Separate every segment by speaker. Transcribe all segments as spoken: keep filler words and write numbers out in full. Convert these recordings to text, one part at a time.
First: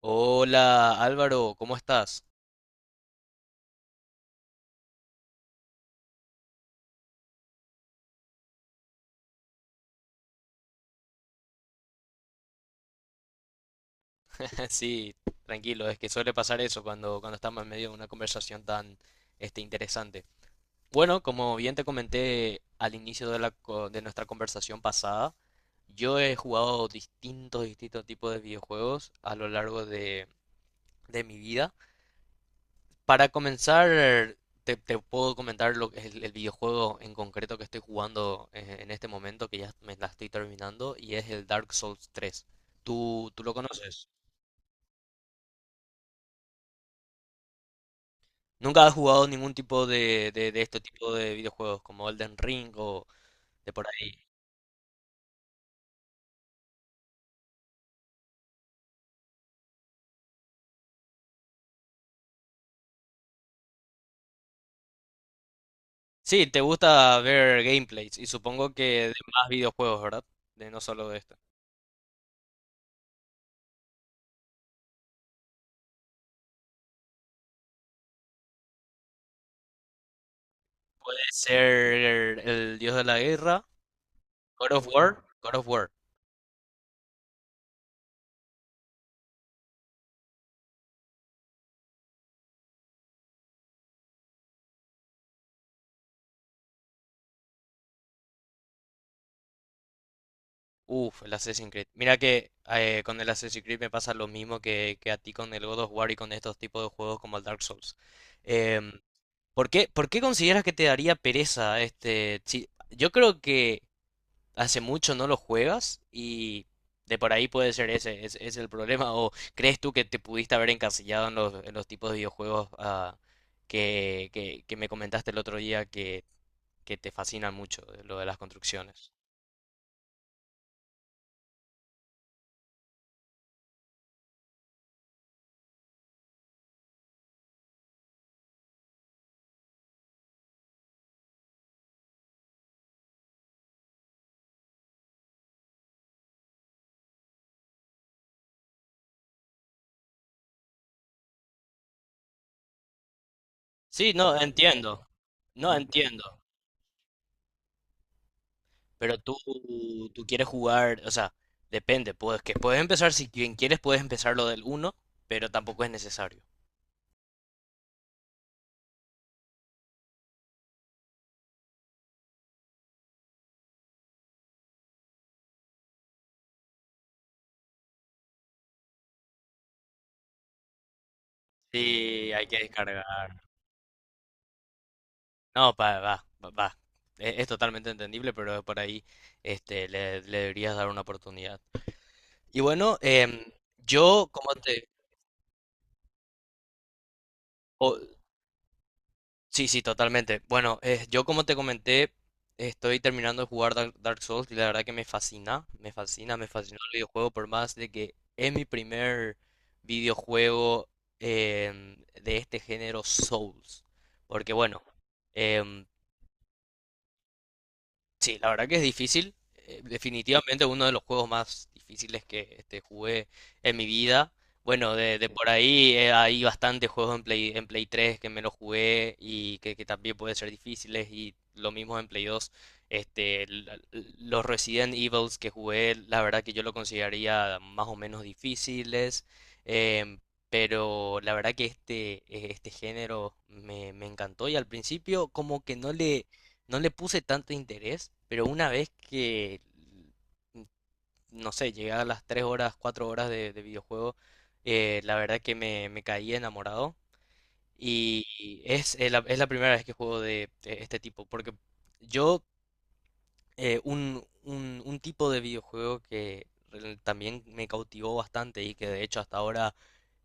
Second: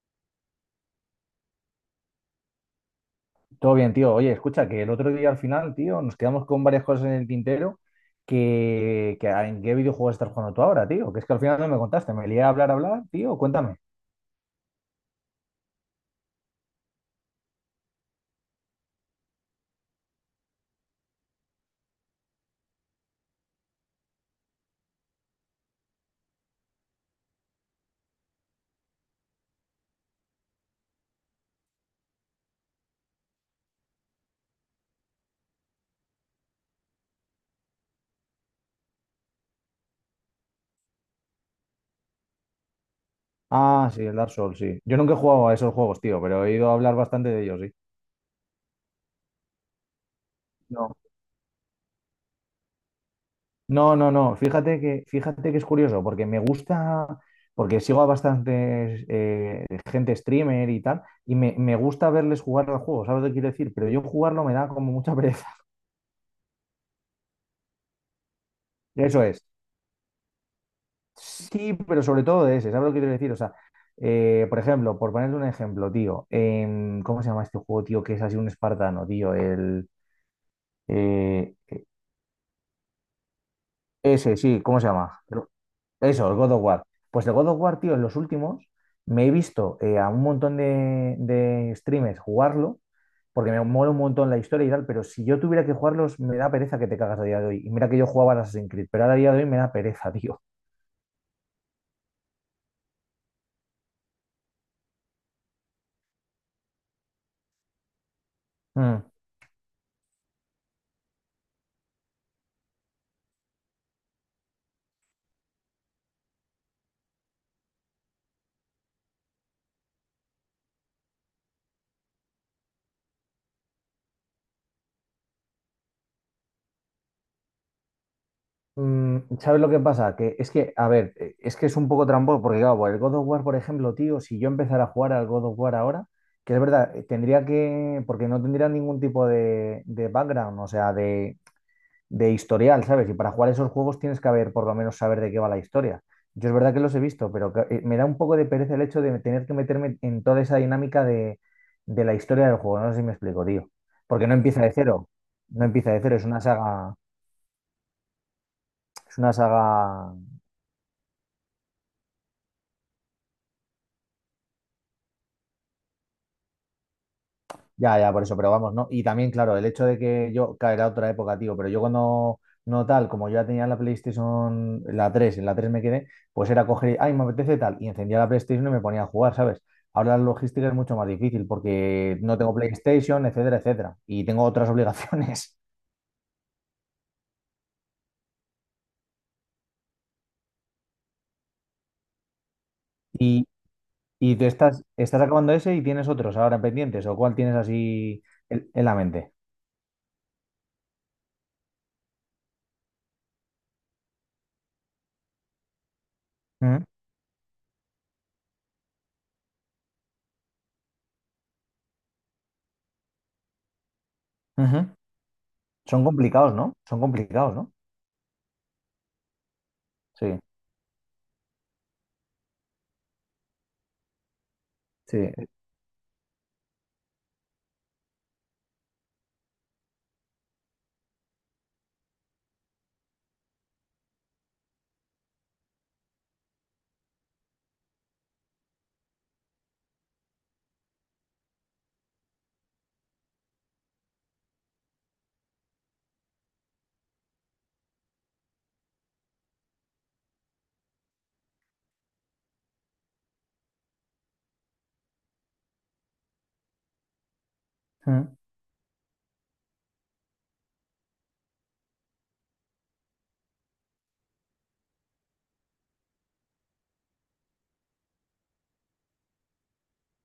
Speaker 1: Hola Álvaro, ¿cómo estás?
Speaker 2: Todo bien, tío. Oye, escucha, que el otro día al final, tío, nos quedamos con varias cosas en el tintero que, que ¿en qué videojuego estás jugando tú ahora, tío? Que es que al final no me contaste, me lié a hablar, a hablar, tío, cuéntame.
Speaker 1: Sí, tranquilo, es que suele pasar eso cuando, cuando estamos en medio de una conversación tan este, interesante. Bueno, como bien te comenté al inicio de, la, co- de nuestra conversación pasada, yo he jugado distintos, distintos tipos de videojuegos a lo largo de, de mi vida. Para comenzar, te, te puedo comentar lo que es el, el videojuego en concreto que estoy jugando eh, en este momento, que ya me la estoy terminando, y es el Dark Souls tres. ¿Tú, tú lo
Speaker 2: Ah, sí,
Speaker 1: conoces?
Speaker 2: el Dark Souls, sí. Yo nunca he jugado a esos juegos, tío, pero he ido a hablar bastante de ellos, sí.
Speaker 1: ¿Nunca has jugado ningún tipo de, de, de este
Speaker 2: No.
Speaker 1: tipo de videojuegos como Elden Ring o de por
Speaker 2: No, no,
Speaker 1: ahí?
Speaker 2: no. Fíjate que, fíjate que es curioso, porque me gusta, porque sigo a bastantes eh, gente streamer y tal, y me, me gusta verles jugar al juego, ¿sabes lo que quiero decir? Pero yo jugarlo me da como mucha pereza.
Speaker 1: Sí, te gusta ver gameplays y supongo que de
Speaker 2: Eso es.
Speaker 1: más videojuegos, ¿verdad? De no solo de esto.
Speaker 2: Sí, pero sobre todo de ese, ¿sabes lo que quiero decir? O sea, eh, por ejemplo, por ponerle un ejemplo, tío, em, ¿cómo se llama este juego, tío, que es así un espartano, tío? El,
Speaker 1: Puede
Speaker 2: eh,
Speaker 1: ser el Dios de la Guerra,
Speaker 2: Ese, sí,
Speaker 1: God
Speaker 2: ¿cómo
Speaker 1: of
Speaker 2: se llama?
Speaker 1: War,
Speaker 2: Pero...
Speaker 1: God of War.
Speaker 2: Eso, el God of War. Pues el God of War, tío, en los últimos me he visto eh, a un montón de, de streamers jugarlo, porque me mola un montón la historia y tal, pero si yo tuviera que jugarlos, me da pereza que te cagas a día de hoy. Y mira que yo jugaba al Assassin's Creed, pero ahora a día de hoy me da pereza, tío.
Speaker 1: Uf, el Assassin's Creed. Mira que eh, con el Assassin's Creed me pasa lo mismo que, que a ti con el God of War y con estos tipos de juegos como el Dark Souls. Em,
Speaker 2: Mm.
Speaker 1: ¿por qué, por qué consideras que te daría pereza este? Si- yo creo que hace mucho no lo juegas y de por ahí puede ser ese, es, es el problema. ¿O crees tú que te pudiste haber encasillado en los, en los tipos de videojuegos ah, que, que, que me comentaste el otro día que, que te fascinan mucho, de lo de las construcciones?
Speaker 2: Mm, ¿sabes lo que pasa? Que es que, a ver, eh, es que es un poco tramposo, porque claro, el God of War, por ejemplo, tío, si yo empezara a jugar al God of War ahora, que es verdad, eh, tendría que, porque no tendría ningún tipo de, de background, o sea, de, de historial, ¿sabes? Y para jugar esos juegos tienes que haber, por lo menos, saber de qué va la historia. Yo es verdad que los he visto, pero que... eh, me da un poco de pereza el hecho de tener que meterme en toda esa dinámica de, de la historia del juego, no sé si me explico, tío.
Speaker 1: Sí,
Speaker 2: Porque no
Speaker 1: no,
Speaker 2: empieza de
Speaker 1: entiendo.
Speaker 2: cero, no
Speaker 1: No
Speaker 2: empieza de cero,
Speaker 1: entiendo.
Speaker 2: es una saga,
Speaker 1: Pero
Speaker 2: es una
Speaker 1: tú,
Speaker 2: saga.
Speaker 1: tú quieres jugar, o sea, depende, puedes, que puedes empezar, si quien quieres puedes empezar lo del uno, pero tampoco es necesario.
Speaker 2: Ya, ya, por eso, pero vamos, ¿no? Y también, claro, el hecho de que yo caerá otra época, tío, pero yo cuando no tal, como yo ya tenía la PlayStation, la tres en la tres me quedé, pues era coger, y, ay, me apetece tal, y encendía la PlayStation y me ponía a jugar, ¿sabes? Ahora la logística es mucho más difícil porque
Speaker 1: Sí,
Speaker 2: no
Speaker 1: hay
Speaker 2: tengo
Speaker 1: que
Speaker 2: PlayStation,
Speaker 1: descargar.
Speaker 2: etcétera, etcétera, y tengo otras obligaciones.
Speaker 1: No, pa- va, va, va. Es, es totalmente entendible, pero por ahí este, le, le deberías dar una oportunidad. Y bueno, em,
Speaker 2: Y,
Speaker 1: yo
Speaker 2: y tú
Speaker 1: como
Speaker 2: estás,
Speaker 1: te...
Speaker 2: estás acabando ese y tienes otros ahora pendientes, o cuál tienes
Speaker 1: o-
Speaker 2: así en, en la mente.
Speaker 1: sí, sí, totalmente. Bueno, eh, yo como te comenté, estoy terminando de jugar Dark, Dark Souls y la verdad que me fascina, me fascina, me fascinó
Speaker 2: Ujú,
Speaker 1: el videojuego por más de que es mi primer videojuego em, de este género Souls. Porque bueno,
Speaker 2: ujú.
Speaker 1: em,
Speaker 2: Son complicados, ¿no? Son complicados, ¿no?
Speaker 1: sí, la verdad que es difícil. eh,
Speaker 2: Sí,
Speaker 1: Definitivamente uno de los juegos más difíciles que este, jugué en mi vida. Bueno, de,
Speaker 2: sí.
Speaker 1: de sí, por ahí eh, hay bastantes juegos en Play, en Play tres que me los jugué y que, que también pueden ser difíciles. Y lo mismo en Play dos. Este, la- los Resident Evils que jugué, la verdad que yo lo consideraría más o menos difíciles. em, pero la verdad que este, eh, este género me, me encantó y al principio como que no le no le puse tanto interés, pero una vez que, no sé, llegué a las tres horas, cuatro horas de, de videojuego, eh, la verdad que me, me caí enamorado.
Speaker 2: Ujú,
Speaker 1: Y es, eh, la, es la primera vez que juego de, de este tipo, porque yo eh, un, un, un tipo de videojuego que re- también me cautivó bastante y que de hecho hasta ahora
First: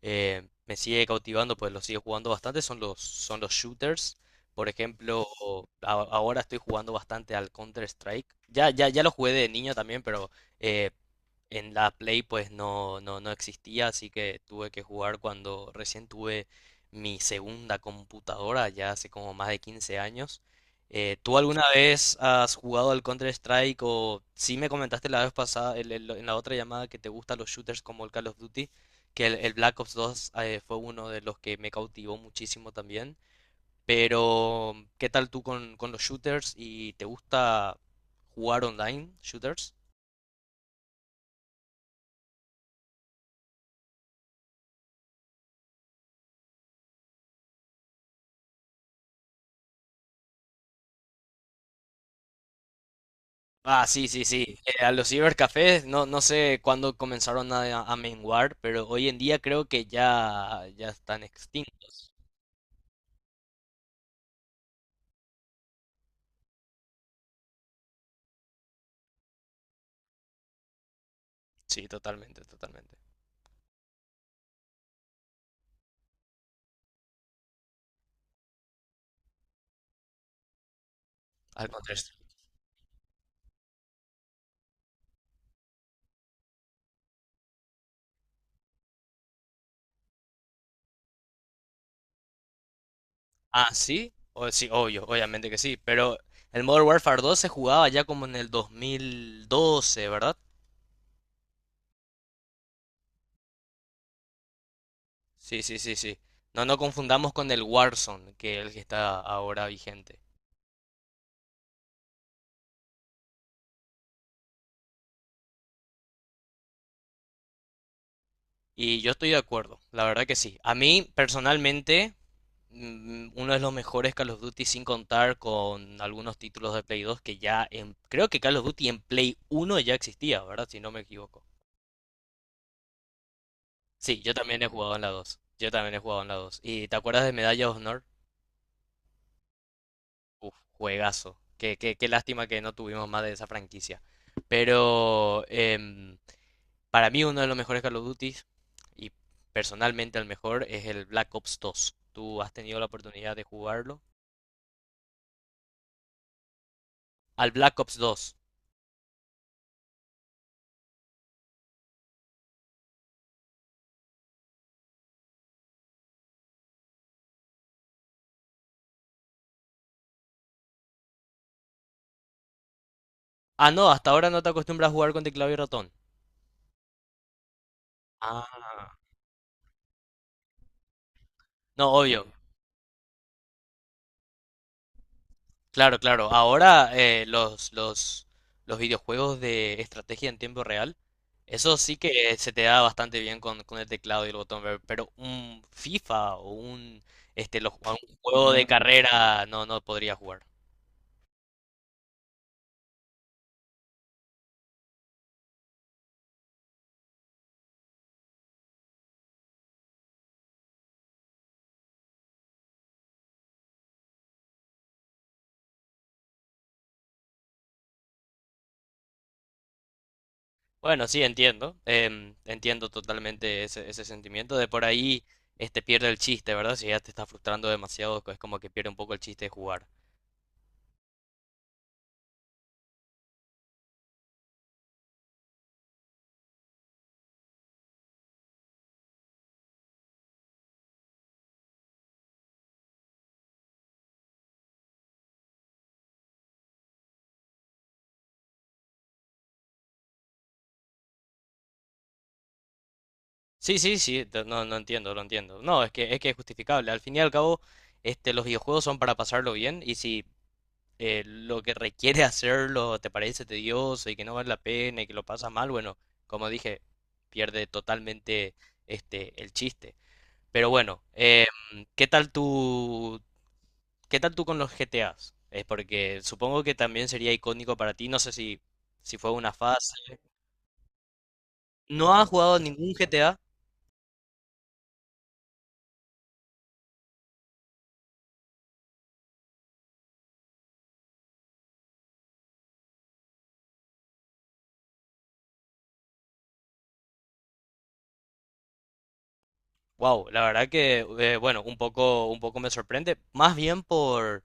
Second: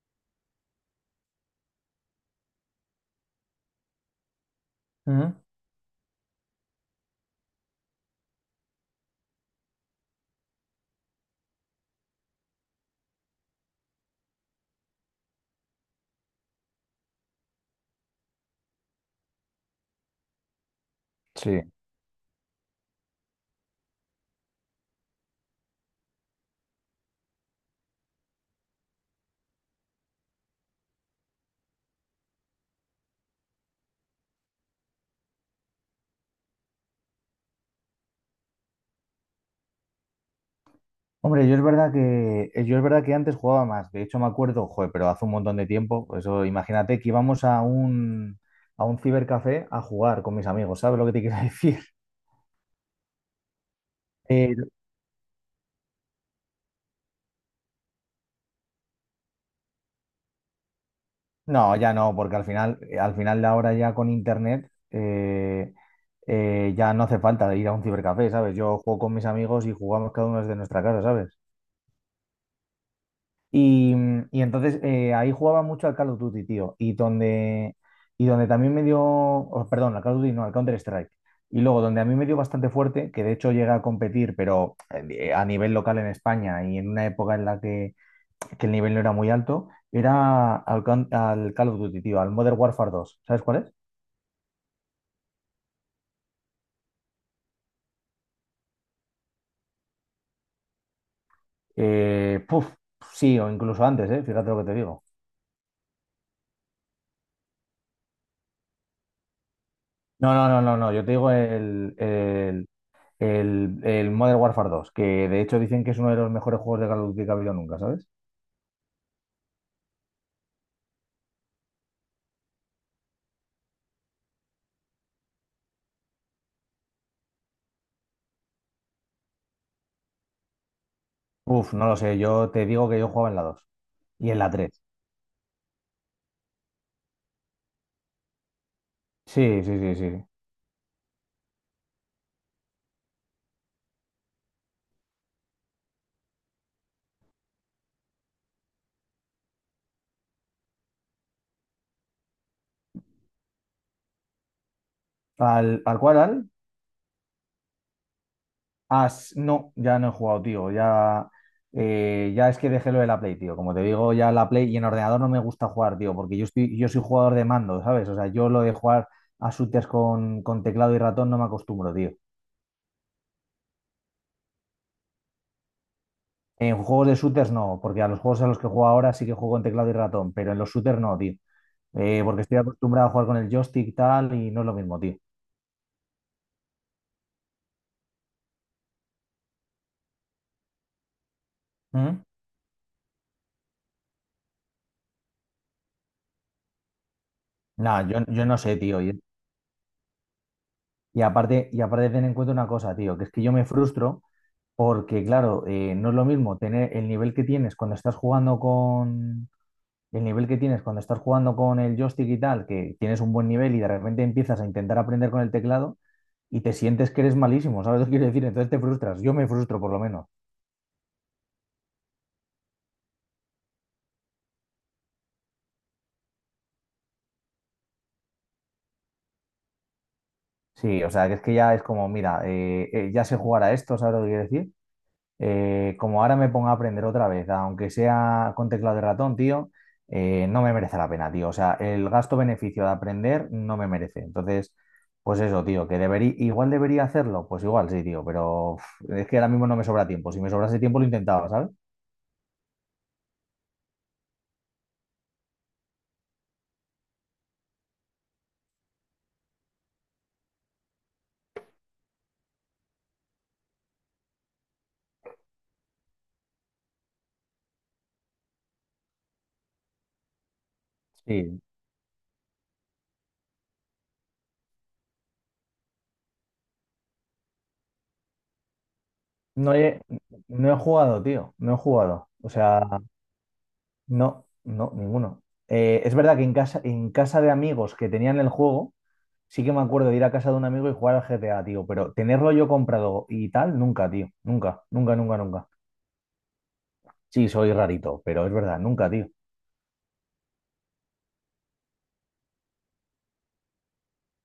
Speaker 1: eh, me sigue cautivando, pues lo sigo jugando bastante, son los, son los shooters. Por ejemplo,
Speaker 2: ujú.
Speaker 1: a- ahora estoy jugando bastante al Counter-Strike. Ya, ya, ya lo jugué de niño también, pero eh, en la Play pues no, no, no existía, así que tuve que jugar cuando recién tuve mi segunda computadora, ya hace como más de quince años. Eh, ¿tú alguna
Speaker 2: Sí.
Speaker 1: vez has jugado al Counter-Strike o sí me comentaste la vez pasada, el- el- en la otra llamada, que te gustan los shooters como el Call of Duty, que el, el Black Ops dos eh, fue uno de los que me cautivó muchísimo también, pero ¿qué tal tú con, con los shooters y te gusta jugar online, shooters?
Speaker 2: Hombre, yo es verdad que, eh, yo es verdad que antes jugaba más. De hecho, me acuerdo, joder, pero hace un montón de tiempo. Eso, imagínate que íbamos a un, a un cibercafé a jugar con mis amigos. ¿Sabes lo que te quiero decir?
Speaker 1: Ah, sí, sí,
Speaker 2: Eh,
Speaker 1: sí. Eh, a los cibercafés no, no sé cuándo comenzaron a, a menguar, pero hoy en día creo que ya, ya están
Speaker 2: no, ya
Speaker 1: extintos.
Speaker 2: no, porque al final, eh, al final de ahora ya con internet eh, eh, ya no hace falta ir a un cibercafé, ¿sabes? Yo juego con mis amigos y jugamos cada uno desde nuestra casa, ¿sabes?
Speaker 1: Sí, totalmente, totalmente.
Speaker 2: Y, y entonces eh, ahí jugaba mucho al Call of Duty, tío. Y donde, y donde también me dio, oh, perdón, al Call of Duty, no, al Counter-Strike. Y
Speaker 1: Al
Speaker 2: luego donde a
Speaker 1: contrario.
Speaker 2: mí me dio bastante fuerte, que de hecho llega a competir, pero eh, a nivel local en España y en una época en la que, que el nivel no era muy alto, era al, Coun- al Call of Duty, tío, al Modern Warfare dos. ¿Sabes cuál
Speaker 1: Ah,
Speaker 2: es?
Speaker 1: sí, o, sí, obvio, obviamente que sí, pero el Modern Warfare dos se jugaba ya como en el dos mil doce, ¿verdad?
Speaker 2: Eh, puf, sí, o incluso antes, eh, fíjate lo que te digo.
Speaker 1: Sí, sí, sí, sí. No nos confundamos con el Warzone, que es el que está ahora vigente.
Speaker 2: No, no, no, no, no. Yo te digo el, el El, el Modern Warfare dos, que de hecho dicen que es uno de los mejores juegos de Call of Duty que ha habido nunca, ¿sabes?
Speaker 1: Y yo estoy de acuerdo, la verdad que sí. A mí, personalmente, mm, uno de los mejores Call of Duty sin contar con algunos títulos de Play dos que ya en, creo que Call of Duty en Play uno ya existía, ¿verdad? Si no me equivoco.
Speaker 2: Uf, no lo sé, yo te digo que yo jugaba en la dos
Speaker 1: Sí,
Speaker 2: y
Speaker 1: yo
Speaker 2: en la
Speaker 1: también he
Speaker 2: tres.
Speaker 1: jugado en la dos. Yo también he jugado en la dos. ¿Y te acuerdas de Medalla de Honor?
Speaker 2: Sí, sí, sí, sí.
Speaker 1: Uf, juegazo. Qué, qué, qué lástima que no tuvimos más de esa franquicia. Pero em, para mí uno de los mejores Call of Duty y personalmente el mejor es el Black Ops dos. ¿Tú has tenido la oportunidad de jugarlo?
Speaker 2: ¿Al, al cual, al?
Speaker 1: ¿Al Black Ops dos?
Speaker 2: Ah, s- no, ya no he jugado, tío. Ya, eh, ya es que dejé lo de la Play, tío. Como te digo, ya la Play y en ordenador no me gusta jugar, tío, porque yo estoy, yo soy jugador de mando, ¿sabes? O sea, yo lo de jugar a shooters con, con teclado y ratón no me acostumbro, tío.
Speaker 1: Ah, no, hasta ahora no te acostumbras a jugar con teclado y ratón.
Speaker 2: En juegos de shooters no, porque a los juegos
Speaker 1: Ah,
Speaker 2: a los que juego ahora sí que juego en teclado y ratón, pero en los shooters no, tío.
Speaker 1: no,
Speaker 2: Eh,
Speaker 1: obvio.
Speaker 2: porque estoy acostumbrado a jugar con el joystick y tal, y no es lo mismo, tío.
Speaker 1: Claro, claro. Ahora eh, los, los, los videojuegos de estrategia en tiempo real, eso sí
Speaker 2: ¿Mm?
Speaker 1: que se te da bastante bien con, con el teclado y el botón, ver- pero un FIFA o un, este, los-
Speaker 2: Nada,
Speaker 1: un
Speaker 2: yo, yo
Speaker 1: juego
Speaker 2: no
Speaker 1: de
Speaker 2: sé, tío. Y,
Speaker 1: carrera no, no podría jugar.
Speaker 2: y aparte, y aparte ten en cuenta una cosa, tío, que es que yo me frustro porque, claro, eh, no es lo mismo tener el nivel que tienes cuando estás jugando con el nivel que tienes cuando estás jugando con el joystick y tal, que tienes un buen nivel y de repente empiezas a intentar aprender con el teclado y te sientes que eres malísimo, ¿sabes lo que quiero decir? Entonces te frustras. Yo me frustro por lo menos.
Speaker 1: Bueno, sí, entiendo. Em, entiendo totalmente ese, ese sentimiento. De por ahí este pierde el chiste, ¿verdad? Si ya te está frustrando demasiado, es como que pierde un poco el chiste de jugar.
Speaker 2: Sí, o sea, que es que ya es como, mira, eh, eh, ya sé jugar a esto, ¿sabes lo que quiero decir? Eh, como ahora me ponga a aprender otra vez, aunque sea con teclado de ratón, tío, eh, no me merece la pena, tío. O sea, el gasto-beneficio de aprender no me merece. Entonces, pues eso, tío, que debería, igual debería hacerlo, pues igual sí, tío, pero uf, es que ahora mismo no me sobra tiempo. Si me sobrase tiempo lo intentaba, ¿sabes?
Speaker 1: Sí, sí, sí, te- no, no entiendo, lo entiendo. No, es que, es que es justificable. Al fin y al cabo, este, los videojuegos son para pasarlo bien y si eh, lo que requiere hacerlo te parece tedioso y que no vale la pena y que lo pasas mal, bueno, como dije, pierde totalmente este, el chiste. Pero bueno, eh,
Speaker 2: Sí.
Speaker 1: ¿qué tal tú, ¿qué tal tú con los G T As? Es porque supongo que también sería icónico para ti, no sé si, si fue una
Speaker 2: No
Speaker 1: fase.
Speaker 2: he, no he jugado, tío, no he
Speaker 1: ¿No
Speaker 2: jugado.
Speaker 1: has
Speaker 2: O
Speaker 1: jugado
Speaker 2: sea,
Speaker 1: ningún G T A?
Speaker 2: no, no, ninguno. Eh, es verdad que en casa, en casa de amigos que tenían el juego, sí que me acuerdo de ir a casa de un amigo y jugar al G T A, tío, pero tenerlo yo comprado y tal, nunca, tío. Nunca, nunca, nunca, nunca. Sí, soy rarito, pero es verdad, nunca, tío.
Speaker 1: Wow, la verdad que, eh, bueno, un poco, un poco me sorprende, más bien por,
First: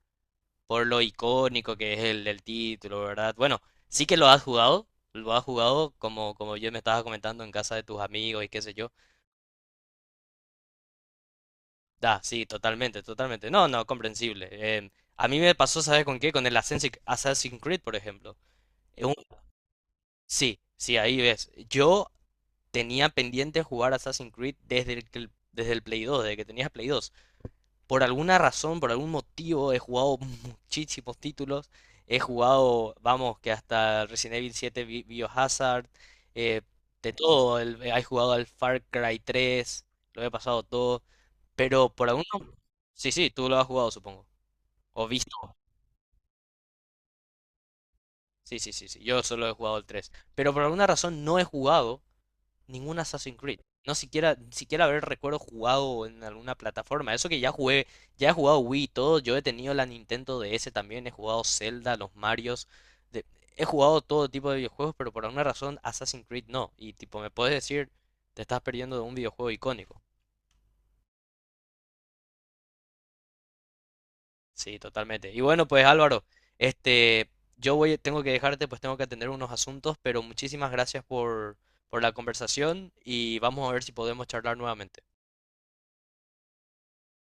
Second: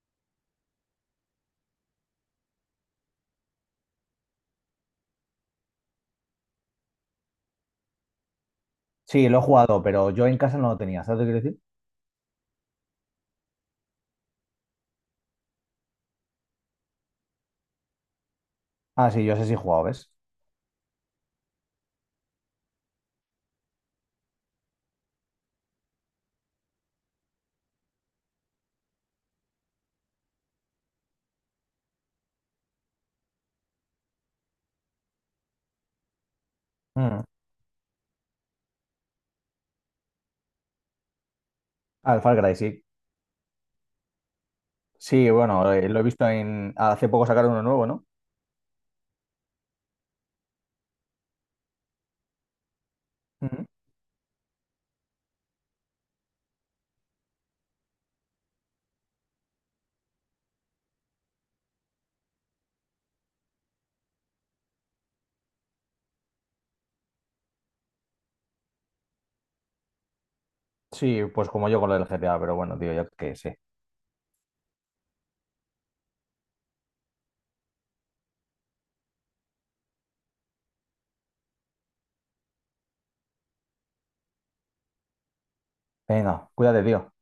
Speaker 1: por lo icónico que es el, el título, ¿verdad? Bueno, sí que lo has jugado, lo has jugado como, como yo me estaba comentando en casa de tus amigos y qué sé yo.
Speaker 2: Sí, lo he jugado, pero yo en casa no lo tenía, ¿sabes lo que quiero decir?
Speaker 1: Da, sí, totalmente, totalmente. No, no, comprensible. Em, a mí me pasó, ¿sabes con qué? Con el Assassin's Assassin's Creed, por ejemplo. Es
Speaker 2: Ah,
Speaker 1: un-
Speaker 2: sí, yo sé si he jugado, ¿ves?
Speaker 1: sí, sí, ahí ves. Yo tenía pendiente jugar Assassin's Creed desde el, que- desde el Play dos, desde que tenías Play dos. Por alguna razón, por algún motivo, he jugado muchísimos títulos. He jugado, vamos, que hasta Resident Evil siete, Bi- Biohazard, eh, de
Speaker 2: Mm.
Speaker 1: todo. El, he jugado al Far Cry tres, lo he pasado todo. Pero por
Speaker 2: Al
Speaker 1: alguno...
Speaker 2: Far Cry, sí.
Speaker 1: Sí, sí, tú lo has jugado, supongo. O
Speaker 2: Sí,
Speaker 1: visto.
Speaker 2: bueno, eh, lo he visto en... Hace poco sacaron uno nuevo, ¿no?
Speaker 1: Sí, sí, sí, sí. Yo solo he jugado el tres. Pero por alguna razón no he jugado ningún Assassin's Creed.
Speaker 2: Ujú.
Speaker 1: No siquiera, ni siquiera haber recuerdo jugado en alguna plataforma. Eso que ya jugué, ya he jugado Wii y todo. Yo he tenido la Nintendo D S también, he jugado Zelda, los Marios. de- He jugado todo tipo de videojuegos, pero por alguna razón Assassin's Creed no. Y tipo, me puedes decir, te estás perdiendo de un videojuego icónico.
Speaker 2: Sí, pues como yo con lo del G T A, pero bueno, tío, ya que sé.
Speaker 1: Sí, totalmente. Y bueno, pues Álvaro, este, yo voy, tengo que dejarte, pues tengo que atender unos asuntos, pero muchísimas gracias por, por la conversación y vamos a ver si podemos charlar nuevamente.
Speaker 2: Venga, cuídate, tío.